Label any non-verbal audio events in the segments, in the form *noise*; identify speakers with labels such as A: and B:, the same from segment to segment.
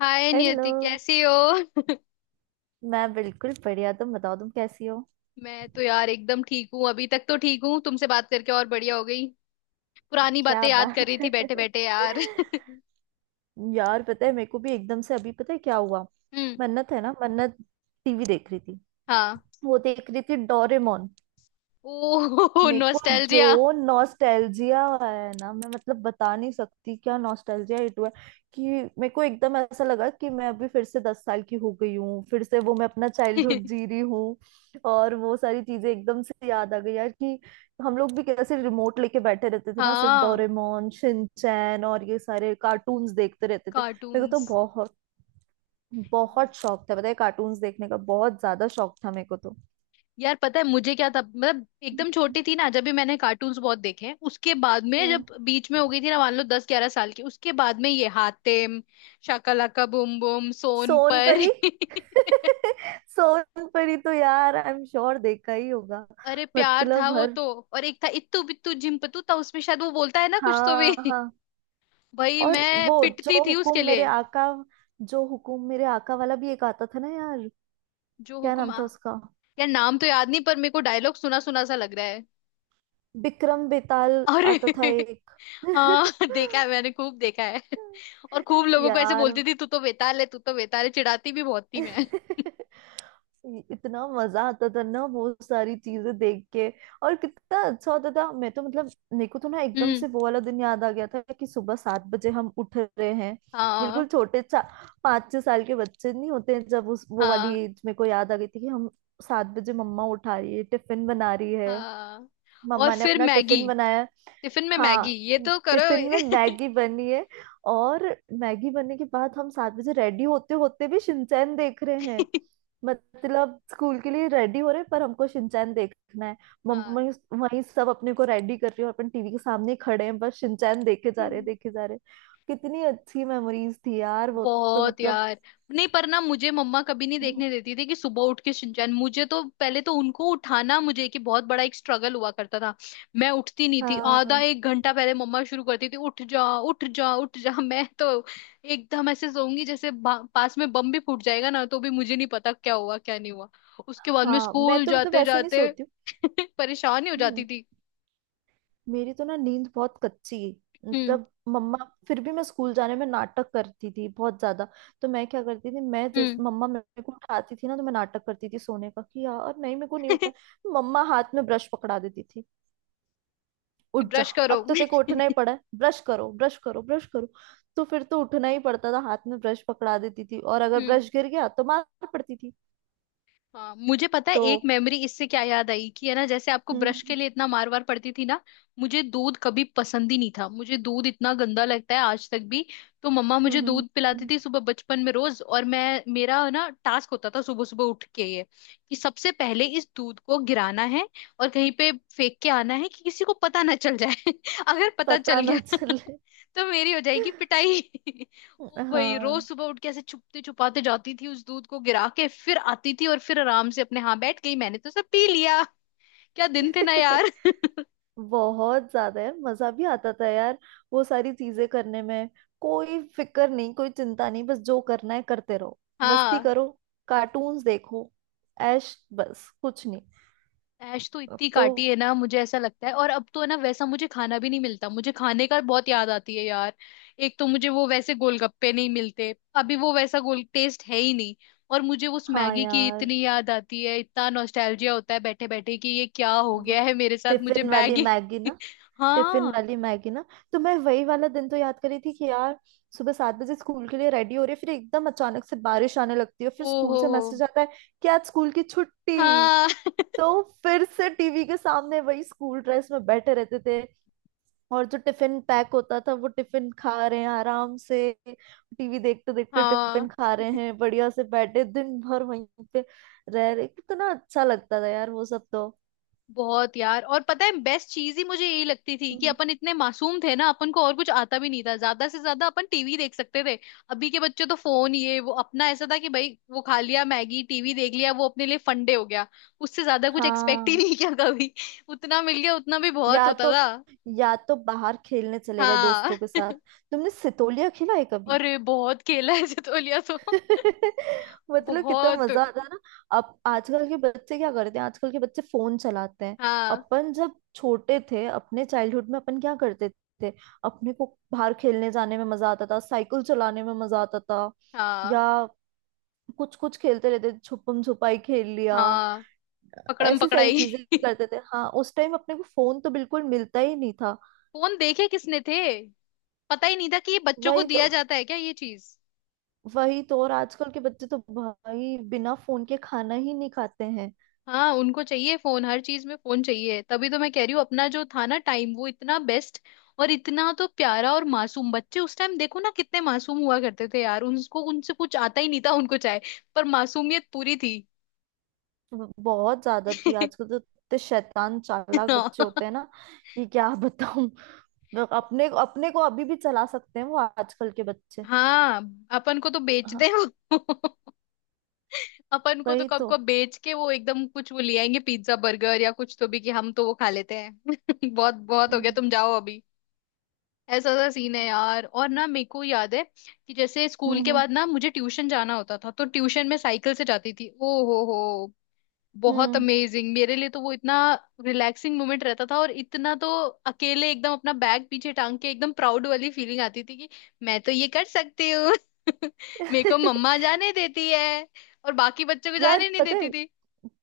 A: हाय
B: hello.
A: Niyati, कैसी हो।
B: मैं बिल्कुल बढ़िया। तुम बताओ, तुम कैसी हो?
A: मैं तो यार एकदम ठीक हूँ, अभी तक तो ठीक हूँ। तुमसे बात करके और बढ़िया हो गई। पुरानी
B: क्या
A: बातें याद कर
B: बात
A: रही थी बैठे
B: है।
A: बैठे यार। *laughs*
B: *laughs* यार, पता है मेरे को भी एकदम से अभी, पता है क्या हुआ?
A: हम्म।
B: मन्नत है ना, मन्नत। टीवी देख रही थी।
A: हाँ।
B: वो देख रही थी डोरेमोन।
A: ओह
B: मेरे को
A: नॉस्टैल्जिया।
B: जो नॉस्टैल्जिया है ना, मैं मतलब बता नहीं सकती क्या नॉस्टैल्जिया हिट हुआ है कि मेरे को एकदम ऐसा लगा कि मैं अभी फिर से 10 साल की हो गई हूँ। फिर से वो मैं अपना चाइल्डहुड
A: *laughs*
B: जी रही हूँ। और वो सारी चीजें एकदम से याद आ गई यार कि हम लोग भी कैसे रिमोट लेके बैठे रहते थे ना, सिर्फ
A: हाँ,
B: डोरेमोन, शिनचैन और ये सारे कार्टून्स देखते रहते थे। मेरे को तो
A: कार्टून्स।
B: बहुत बहुत शौक था, पता है। कार्टून्स देखने का बहुत ज्यादा शौक था मेरे को तो।
A: यार पता है मुझे क्या था, मतलब एकदम छोटी थी ना जब भी मैंने कार्टून्स बहुत देखे हैं। उसके बाद में जब
B: हम्म।
A: बीच में हो गई थी ना, मान लो 10-11 साल की, उसके बाद में ये हातिम, शाका लाका बूम बूम, सोन पर।
B: सोनपरी। *laughs*
A: *laughs*
B: सोनपरी तो यार आई एम श्योर देखा ही होगा।
A: अरे प्यार था
B: मतलब
A: वो
B: हर...
A: तो। और एक था इत्तू बित्तू झिम्पतू, था उसमें शायद वो बोलता है ना कुछ तो भी।
B: हाँ
A: *laughs*
B: हाँ।
A: भाई
B: और
A: मैं
B: वो
A: पिटती
B: जो
A: थी उसके
B: हुकुम मेरे
A: लिए।
B: आका, जो हुकुम मेरे आका वाला भी एक आता था ना यार।
A: जो
B: क्या
A: हुक्म
B: नाम
A: आ।
B: था उसका?
A: यार नाम तो याद नहीं, पर मेरे को डायलॉग सुना सुना सा लग रहा है।
B: बिक्रम बेताल।
A: अरे।
B: आता था
A: *laughs*
B: एक।
A: हाँ, देखा है मैंने खूब देखा है। *laughs* और खूब
B: *laughs*
A: लोगों को ऐसे
B: यार।
A: बोलती थी, तू तो बेताल है, तू तो बेताल है। चिढ़ाती भी बहुत थी मैं।
B: *laughs* इतना मजा आता था ना वो सारी चीजें देख के। और कितना अच्छा होता था। मैं तो मतलब मेरे को तो ना एकदम
A: हम्म।
B: से वो वाला दिन याद आ गया था कि सुबह 7 बजे हम उठ रहे हैं।
A: हाँ,
B: बिल्कुल छोटे चा 5-6 साल के बच्चे नहीं होते हैं जब, उस वो वाली
A: हाँ,
B: एज मेरे को याद आ गई थी कि हम 7 बजे मम्मा उठा रही है, टिफिन बना रही है।
A: हाँ। और
B: मम्मा ने
A: फिर
B: अपना
A: मैगी,
B: टिफिन बनाया।
A: टिफिन में मैगी
B: हाँ,
A: ये तो करो।
B: टिफिन में मैगी बनी है। और मैगी बनने के बाद हम 7 बजे रेडी होते होते भी शिनचैन देख रहे हैं।
A: *laughs*
B: मतलब स्कूल के लिए रेडी हो रहे हैं, पर हमको शिनचैन देखना है। मम्मा
A: हाँ।
B: वहीं सब अपने को रेडी कर रही है, और अपन टीवी के सामने ही खड़े हैं, बस शिनचैन देखे जा रहे हैं,
A: हम्म।
B: देखे जा रहे हैं। कितनी अच्छी मेमोरीज थी यार वो। तो
A: बहुत
B: मतलब...
A: यार। नहीं पर ना, मुझे मम्मा कभी नहीं
B: हम्म।
A: देखने देती थी कि सुबह उठ के शिनचैन। मुझे तो पहले तो उनको उठाना, मुझे कि बहुत बड़ा एक स्ट्रगल हुआ करता था। मैं उठती नहीं थी। आधा
B: हाँ
A: एक घंटा पहले मम्मा शुरू करती थी, उठ जा उठ जा उठ जा। *laughs* मैं तो एकदम ऐसे सोऊंगी जैसे पास में बम भी फूट जाएगा ना, तो भी मुझे नहीं पता क्या हुआ क्या नहीं हुआ। उसके बाद में
B: हाँ। मैं
A: स्कूल
B: तो मतलब
A: जाते
B: ऐसे नहीं
A: जाते।
B: सोती हूँ।
A: *laughs* परेशान ही हो जाती
B: हम्म।
A: थी।
B: मेरी तो ना नींद बहुत कच्ची।
A: हम्म।
B: मतलब मम्मा... फिर भी मैं स्कूल जाने में नाटक करती थी बहुत ज्यादा। तो मैं क्या करती थी, मैं जैस...
A: हम्म।
B: मम्मा मेरे को उठाती थी ना तो मैं नाटक करती थी सोने का कि यार नहीं, मेरे को नहीं
A: *laughs*
B: उठना है। मम्मा हाथ में ब्रश पकड़ा देती थी।
A: कि
B: उठ जा,
A: ब्रश करो।
B: अब तो तेरे को उठना ही
A: *laughs*
B: पड़ा है। ब्रश करो, ब्रश करो, ब्रश करो। तो फिर तो उठना ही पड़ता था। हाथ में ब्रश पकड़ा देती थी, और अगर
A: हम्म।
B: ब्रश गिर गया तो मार पड़ती थी
A: हाँ मुझे पता है, एक
B: तो।
A: मेमोरी इससे क्या याद आई कि है ना, जैसे आपको
B: हम्म,
A: ब्रश के
B: हम्म।
A: लिए इतना मार वार पड़ती थी ना। मुझे दूध कभी पसंद ही नहीं था, मुझे दूध इतना गंदा लगता है आज तक भी। तो मम्मा
B: हम्म,
A: मुझे
B: हम्म,
A: दूध पिलाती
B: हम्म।
A: थी सुबह बचपन में रोज, और मैं, मेरा ना टास्क होता था सुबह सुबह उठ के ये, कि सबसे पहले इस दूध को गिराना है और कहीं पे फेंक के आना है कि किसी को पता ना चल जाए। *laughs* अगर पता चल
B: पता
A: गया
B: ना
A: *laughs*
B: चले।
A: तो मेरी हो जाएगी पिटाई। *laughs* ओ भाई, रोज
B: हाँ।
A: सुबह उठ के ऐसे छुपते छुपाते जाती थी, उस दूध को गिरा के फिर आती थी और फिर आराम से अपने, हाँ बैठ गई, मैंने तो सब पी लिया। क्या दिन थे ना यार।
B: *laughs*
A: *laughs*
B: बहुत ज्यादा यार मजा भी आता था यार वो सारी चीजें करने में। कोई फिक्र नहीं, कोई चिंता नहीं, बस जो करना है करते रहो। मस्ती
A: हाँ।
B: करो, कार्टून्स देखो, ऐश, बस कुछ नहीं।
A: ऐश तो
B: अब
A: इतनी
B: तो...
A: काटी है ना, मुझे ऐसा लगता है। और अब तो है ना वैसा, मुझे खाना भी नहीं मिलता, मुझे खाने का बहुत याद आती है यार। एक तो मुझे वो वैसे गोलगप्पे नहीं मिलते अभी, वो वैसा गोल टेस्ट है ही नहीं। और मुझे उस
B: हाँ
A: मैगी की
B: यार।
A: इतनी याद आती है, इतना नॉस्टैल्जिया होता है बैठे बैठे कि ये क्या हो
B: वो
A: गया है मेरे साथ। मुझे
B: टिफिन वाली
A: मैगी।
B: मैगी
A: *laughs*
B: ना, टिफिन
A: हाँ।
B: वाली मैगी ना। तो मैं वही वाला दिन तो याद करी थी कि यार सुबह 7 बजे स्कूल के लिए रेडी हो रही, फिर एकदम अचानक से बारिश आने लगती है, फिर स्कूल
A: ओहो।
B: से मैसेज आता है कि आज स्कूल की छुट्टी।
A: हाँ।
B: तो फिर से टीवी के सामने वही स्कूल ड्रेस में बैठे रहते थे, और जो टिफिन पैक होता था वो टिफिन खा रहे हैं आराम से। टीवी देखते देखते
A: हाँ।
B: टिफिन खा रहे हैं, बढ़िया से बैठे दिन भर वहीं पे रह रहे। कितना अच्छा लगता था यार वो सब तो।
A: बहुत यार। और पता है बेस्ट चीज ही मुझे यही लगती थी कि
B: हम्म।
A: अपन इतने मासूम थे ना, अपन को और कुछ आता भी नहीं था, ज्यादा से ज्यादा अपन टीवी देख सकते थे। अभी के बच्चे तो फोन ये वो, अपना ऐसा था कि भाई वो खा लिया मैगी, टीवी देख लिया, वो अपने लिए फंडे हो गया। उससे ज्यादा कुछ एक्सपेक्ट ही
B: हाँ।
A: नहीं किया कभी। *laughs* उतना मिल गया, उतना भी बहुत
B: या
A: होता
B: तो
A: था।
B: या तो बाहर खेलने चले गए
A: हाँ
B: दोस्तों के साथ। तुमने सितोलिया खेला है कभी?
A: और बहुत खेला है सितोलिया तो।
B: *laughs* मतलब कितना
A: बहुत।
B: मजा आता है ना। अब आजकल के बच्चे क्या करते हैं? आजकल के बच्चे फोन चलाते हैं।
A: हाँ,
B: अपन जब छोटे थे, अपने चाइल्डहुड में अपन क्या करते थे? अपने को बाहर खेलने जाने में मजा आता था, साइकिल चलाने में मजा आता था,
A: हाँ,
B: या कुछ कुछ खेलते रहते थे, छुपम छुपाई खेल लिया,
A: हाँ, पकड़म
B: ऐसी सारी
A: पकड़ाई।
B: चीजें
A: *laughs*
B: करते थे। हाँ, उस टाइम अपने को फोन तो बिल्कुल मिलता ही नहीं था।
A: फोन देखे किसने थे। पता ही नहीं था कि ये बच्चों को
B: वही तो,
A: दिया जाता है क्या ये चीज।
B: वही तो। और आजकल के बच्चे तो भाई बिना फोन के खाना ही नहीं खाते हैं।
A: हाँ उनको चाहिए फोन, हर चीज में फोन चाहिए, तभी तो मैं कह रही हूँ अपना जो था ना टाइम वो इतना बेस्ट। और इतना तो प्यारा और मासूम बच्चे उस टाइम, देखो ना कितने मासूम हुआ करते थे यार, उनको उनसे कुछ आता ही नहीं था, उनको चाहे, पर मासूमियत पूरी थी।
B: बहुत ज्यादा थी। आजकल
A: *laughs*
B: तो इतने शैतान, चालाक बच्चे होते हैं ना कि क्या बताऊं, लोग अपने... अपने को अभी भी चला सकते हैं वो आजकल के बच्चे।
A: हाँ अपन को तो बेच दे
B: हाँ।
A: वो। *laughs* अपन को तो
B: वही
A: कब
B: तो।
A: को बेच के, वो एकदम कुछ वो ले आएंगे पिज्जा बर्गर या कुछ तो भी, कि हम तो वो खा लेते हैं। *laughs* बहुत बहुत हो गया,
B: हम्म,
A: तुम जाओ अभी। ऐसा सा सीन है यार, और ना मेरे को याद है कि जैसे स्कूल के
B: हम्म,
A: बाद ना मुझे ट्यूशन जाना होता था, तो ट्यूशन में साइकिल से जाती थी। ओ हो, बहुत
B: हम्म।
A: अमेजिंग मेरे लिए तो वो, इतना रिलैक्सिंग मोमेंट रहता था। और इतना तो अकेले एकदम अपना बैग पीछे टांग के एकदम प्राउड वाली फीलिंग आती थी कि मैं तो ये कर सकती हूँ। *laughs* मेरे को
B: *laughs*
A: मम्मा जाने देती है, और बाकी बच्चों को
B: यार
A: जाने नहीं
B: पता
A: देती
B: है,
A: थी।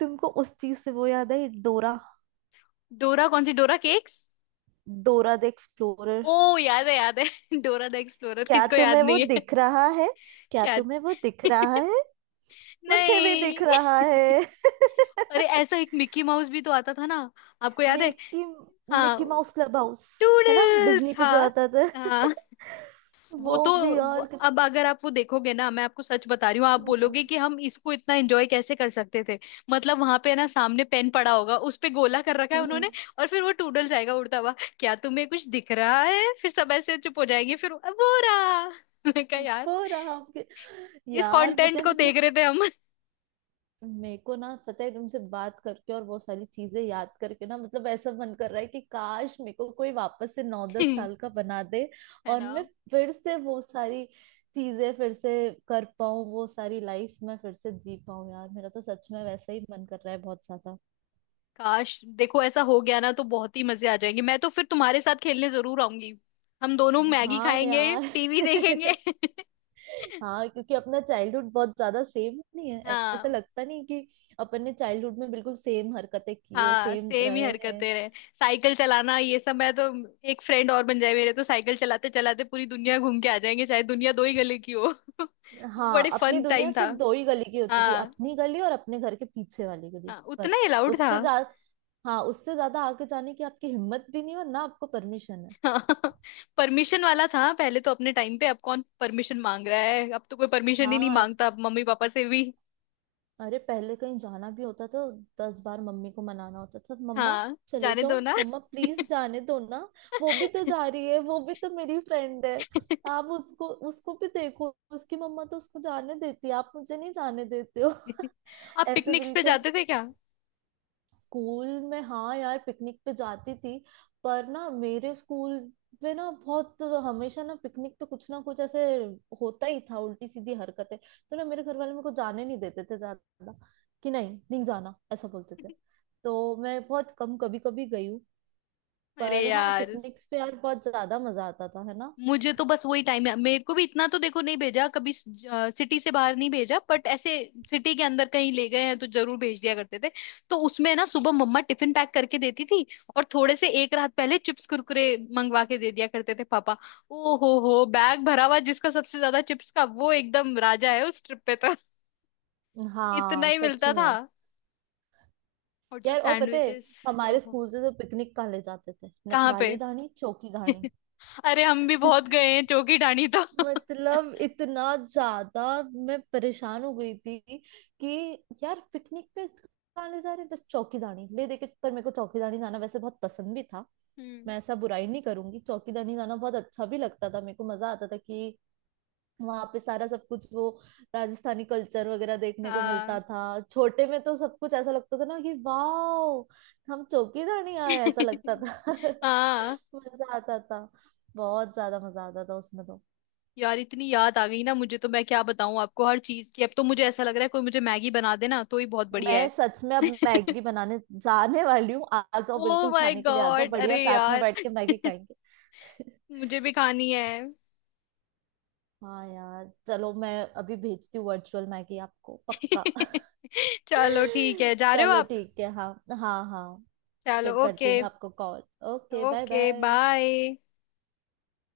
B: तुमको उस चीज से वो याद है, डोरा?
A: डोरा कौन सी, Dora cakes.
B: Dora the explorer.
A: ओ याद है, याद है। *laughs* डोरा द एक्सप्लोरर,
B: क्या
A: किसको याद
B: तुम्हें वो
A: नहीं है। *laughs*
B: दिख रहा है? क्या
A: क्या।
B: तुम्हें वो दिख रहा
A: *laughs*
B: है? मुझे भी
A: नहीं,
B: दिख रहा है।
A: अरे
B: *laughs*
A: ऐसा एक मिक्की माउस भी तो आता था ना। आपको याद है।
B: मिकी मिकी
A: हाँ,
B: माउस क्लब हाउस। है ना,
A: टूडल्स
B: डिज्नी पे जो
A: हाँ।
B: आता था।
A: हाँ
B: वो
A: वो तो,
B: भी,
A: वो,
B: और तो...
A: अब अगर आप वो देखोगे ना, मैं आपको सच बता रही हूँ, आप बोलोगे कि हम इसको इतना एंजॉय कैसे कर सकते थे। मतलब वहां पे ना सामने पेन पड़ा होगा, उस पे गोला कर रखा है
B: कितना
A: उन्होंने। और फिर वो टूडल्स आएगा उड़ता हुआ, क्या तुम्हें कुछ दिख रहा है, फिर सब ऐसे चुप हो जाएंगे, फिर वो रहा। *laughs* मैं कहा यार,
B: हो रहा आपके।
A: इस
B: यार पता
A: कंटेंट
B: है
A: को देख
B: मतलब,
A: रहे थे हम।
B: मेरे को ना पता है, तुमसे बात करके और बहुत सारी चीजें याद करके ना, मतलब ऐसा मन कर रहा है कि काश मेरे को कोई वापस से नौ दस
A: *laughs*
B: साल का बना दे,
A: है
B: और
A: ना।
B: मैं फिर से वो सारी चीजें फिर से कर पाऊं, वो सारी लाइफ मैं फिर से जी पाऊं यार। मेरा तो सच में वैसा ही मन कर रहा है बहुत ज्यादा।
A: काश देखो ऐसा हो गया ना, तो बहुत ही मजे आ जाएंगे। मैं तो फिर तुम्हारे साथ खेलने जरूर आऊंगी। हम दोनों मैगी
B: हाँ
A: खाएंगे,
B: यार।
A: टीवी देखेंगे।
B: *laughs*
A: *laughs*
B: हाँ, क्योंकि अपना चाइल्डहुड बहुत ज्यादा सेम नहीं है। ऐसा
A: हाँ,
B: लगता नहीं कि अपन ने चाइल्डहुड में बिल्कुल सेम हरकतें किए,
A: हाँ
B: सेम
A: सेम ही
B: रहे हैं।
A: हरकतें रहे। साइकिल चलाना ये सब, मैं तो, एक फ्रेंड और बन जाए मेरे, तो साइकिल चलाते चलाते पूरी दुनिया घूम के आ जाएंगे, चाहे दुनिया दो ही गले की हो। *laughs* वो
B: हाँ,
A: बड़े
B: अपनी
A: फन
B: दुनिया
A: टाइम था।
B: सिर्फ दो ही गली की होती थी,
A: हाँ
B: अपनी गली और अपने घर के पीछे वाली गली,
A: हाँ उतना
B: बस।
A: ही अलाउड था।
B: उससे ज्यादा... हाँ, उससे ज्यादा आगे जाने की आपकी हिम्मत भी नहीं, और ना आपको परमिशन है।
A: *laughs* परमिशन वाला था पहले तो अपने टाइम पे, अब कौन परमिशन मांग रहा है, अब तो कोई परमिशन ही नहीं
B: हाँ।
A: मांगता अब मम्मी पापा से भी।
B: अरे पहले कहीं जाना भी होता था, 10 बार मम्मी को मनाना होता था। मम्मा,
A: हाँ
B: चले
A: जाने
B: जाओ
A: दो ना।
B: मम्मा, प्लीज जाने दो ना। वो भी तो जा रही है, वो भी तो मेरी फ्रेंड है। आप उसको... उसको भी देखो, उसकी मम्मा तो उसको जाने देती है, आप मुझे नहीं जाने देते हो।
A: *laughs* आप
B: *laughs* ऐसे
A: पिकनिक्स पे
B: बिल्कुल।
A: जाते थे क्या।
B: स्कूल में हाँ यार, पिकनिक पे जाती थी। पर ना मेरे स्कूल में ना, बहुत हमेशा ना पिकनिक पे कुछ ना कुछ ऐसे होता ही था उल्टी सीधी हरकतें, तो ना मेरे घर वाले मेरे को जाने नहीं देते थे ज्यादा कि नहीं नहीं जाना, ऐसा बोलते थे। तो मैं बहुत कम, कभी कभी गई हूँ।
A: अरे
B: पर हाँ,
A: यार,
B: पिकनिक्स पे यार बहुत ज्यादा मजा आता था है ना।
A: मुझे तो बस वही टाइम है। मेरे को भी इतना तो देखो नहीं भेजा, कभी सिटी से बाहर नहीं भेजा, बट ऐसे सिटी के अंदर कहीं ले गए हैं तो जरूर भेज दिया करते थे। तो उसमें ना सुबह मम्मा टिफिन पैक करके देती थी, और थोड़े से एक रात पहले चिप्स कुरकुरे मंगवा के दे दिया करते थे पापा। ओ हो, बैग भरा हुआ, जिसका सबसे ज्यादा चिप्स का वो एकदम राजा है उस ट्रिप पे तो। *laughs* इतना
B: हाँ
A: ही
B: सच
A: मिलता था।
B: में।
A: और जो
B: यार और पता है,
A: सैंडविचेस।
B: हमारे स्कूल से तो पिकनिक कहाँ ले जाते थे,
A: कहाँ पे।
B: नखराली धानी, चौकी धानी।
A: *laughs* अरे हम भी बहुत गए हैं
B: *laughs*
A: चौकी ढाणी तो। *laughs*
B: मतलब इतना ज्यादा... मैं परेशान हो गई थी कि यार पिकनिक पे कहाँ ले जा रहे हैं, बस चौकीदानी ले देके। पर मेरे को चौकीदानी जाना वैसे बहुत पसंद भी था।
A: हम्म।
B: मैं ऐसा बुराई नहीं करूंगी, चौकीदानी जाना बहुत अच्छा भी लगता था, मेरे को मजा आता था कि वहां पे सारा सब कुछ वो राजस्थानी कल्चर वगैरह देखने को मिलता
A: हाँ।
B: था। छोटे में तो सब कुछ ऐसा लगता था ना कि वाह हम चौकीदानी आए, ऐसा लगता
A: *laughs*
B: था।
A: हाँ
B: *laughs* मजा आता था, बहुत ज्यादा मजा आता था उसमें तो।
A: यार, इतनी याद आ गई ना मुझे, तो मैं क्या बताऊं आपको हर चीज की। अब तो मुझे ऐसा लग रहा है कोई मुझे मैगी बना देना, तो ही बहुत बढ़िया
B: मैं
A: है।
B: सच में अब
A: *laughs*
B: मैगी बनाने जाने वाली हूँ। आ... आ जाओ,
A: ओ
B: बिल्कुल
A: माय
B: खाने के लिए आ जाओ,
A: गॉड,
B: बढ़िया
A: अरे
B: साथ में
A: यार
B: बैठ के मैगी खाएंगे। *laughs*
A: मुझे भी खानी है।
B: हाँ यार, चलो, मैं अभी भेजती हूँ वर्चुअल मैगी आपको पक्का। *laughs*
A: *laughs* चलो ठीक है, जा रहे हो
B: चलो
A: आप।
B: ठीक है, हाँ। हाँ हाँ।
A: चलो
B: फिर करती
A: ओके।
B: हूँ मैं आपको call. Okay, bye
A: okay
B: bye.
A: Bye.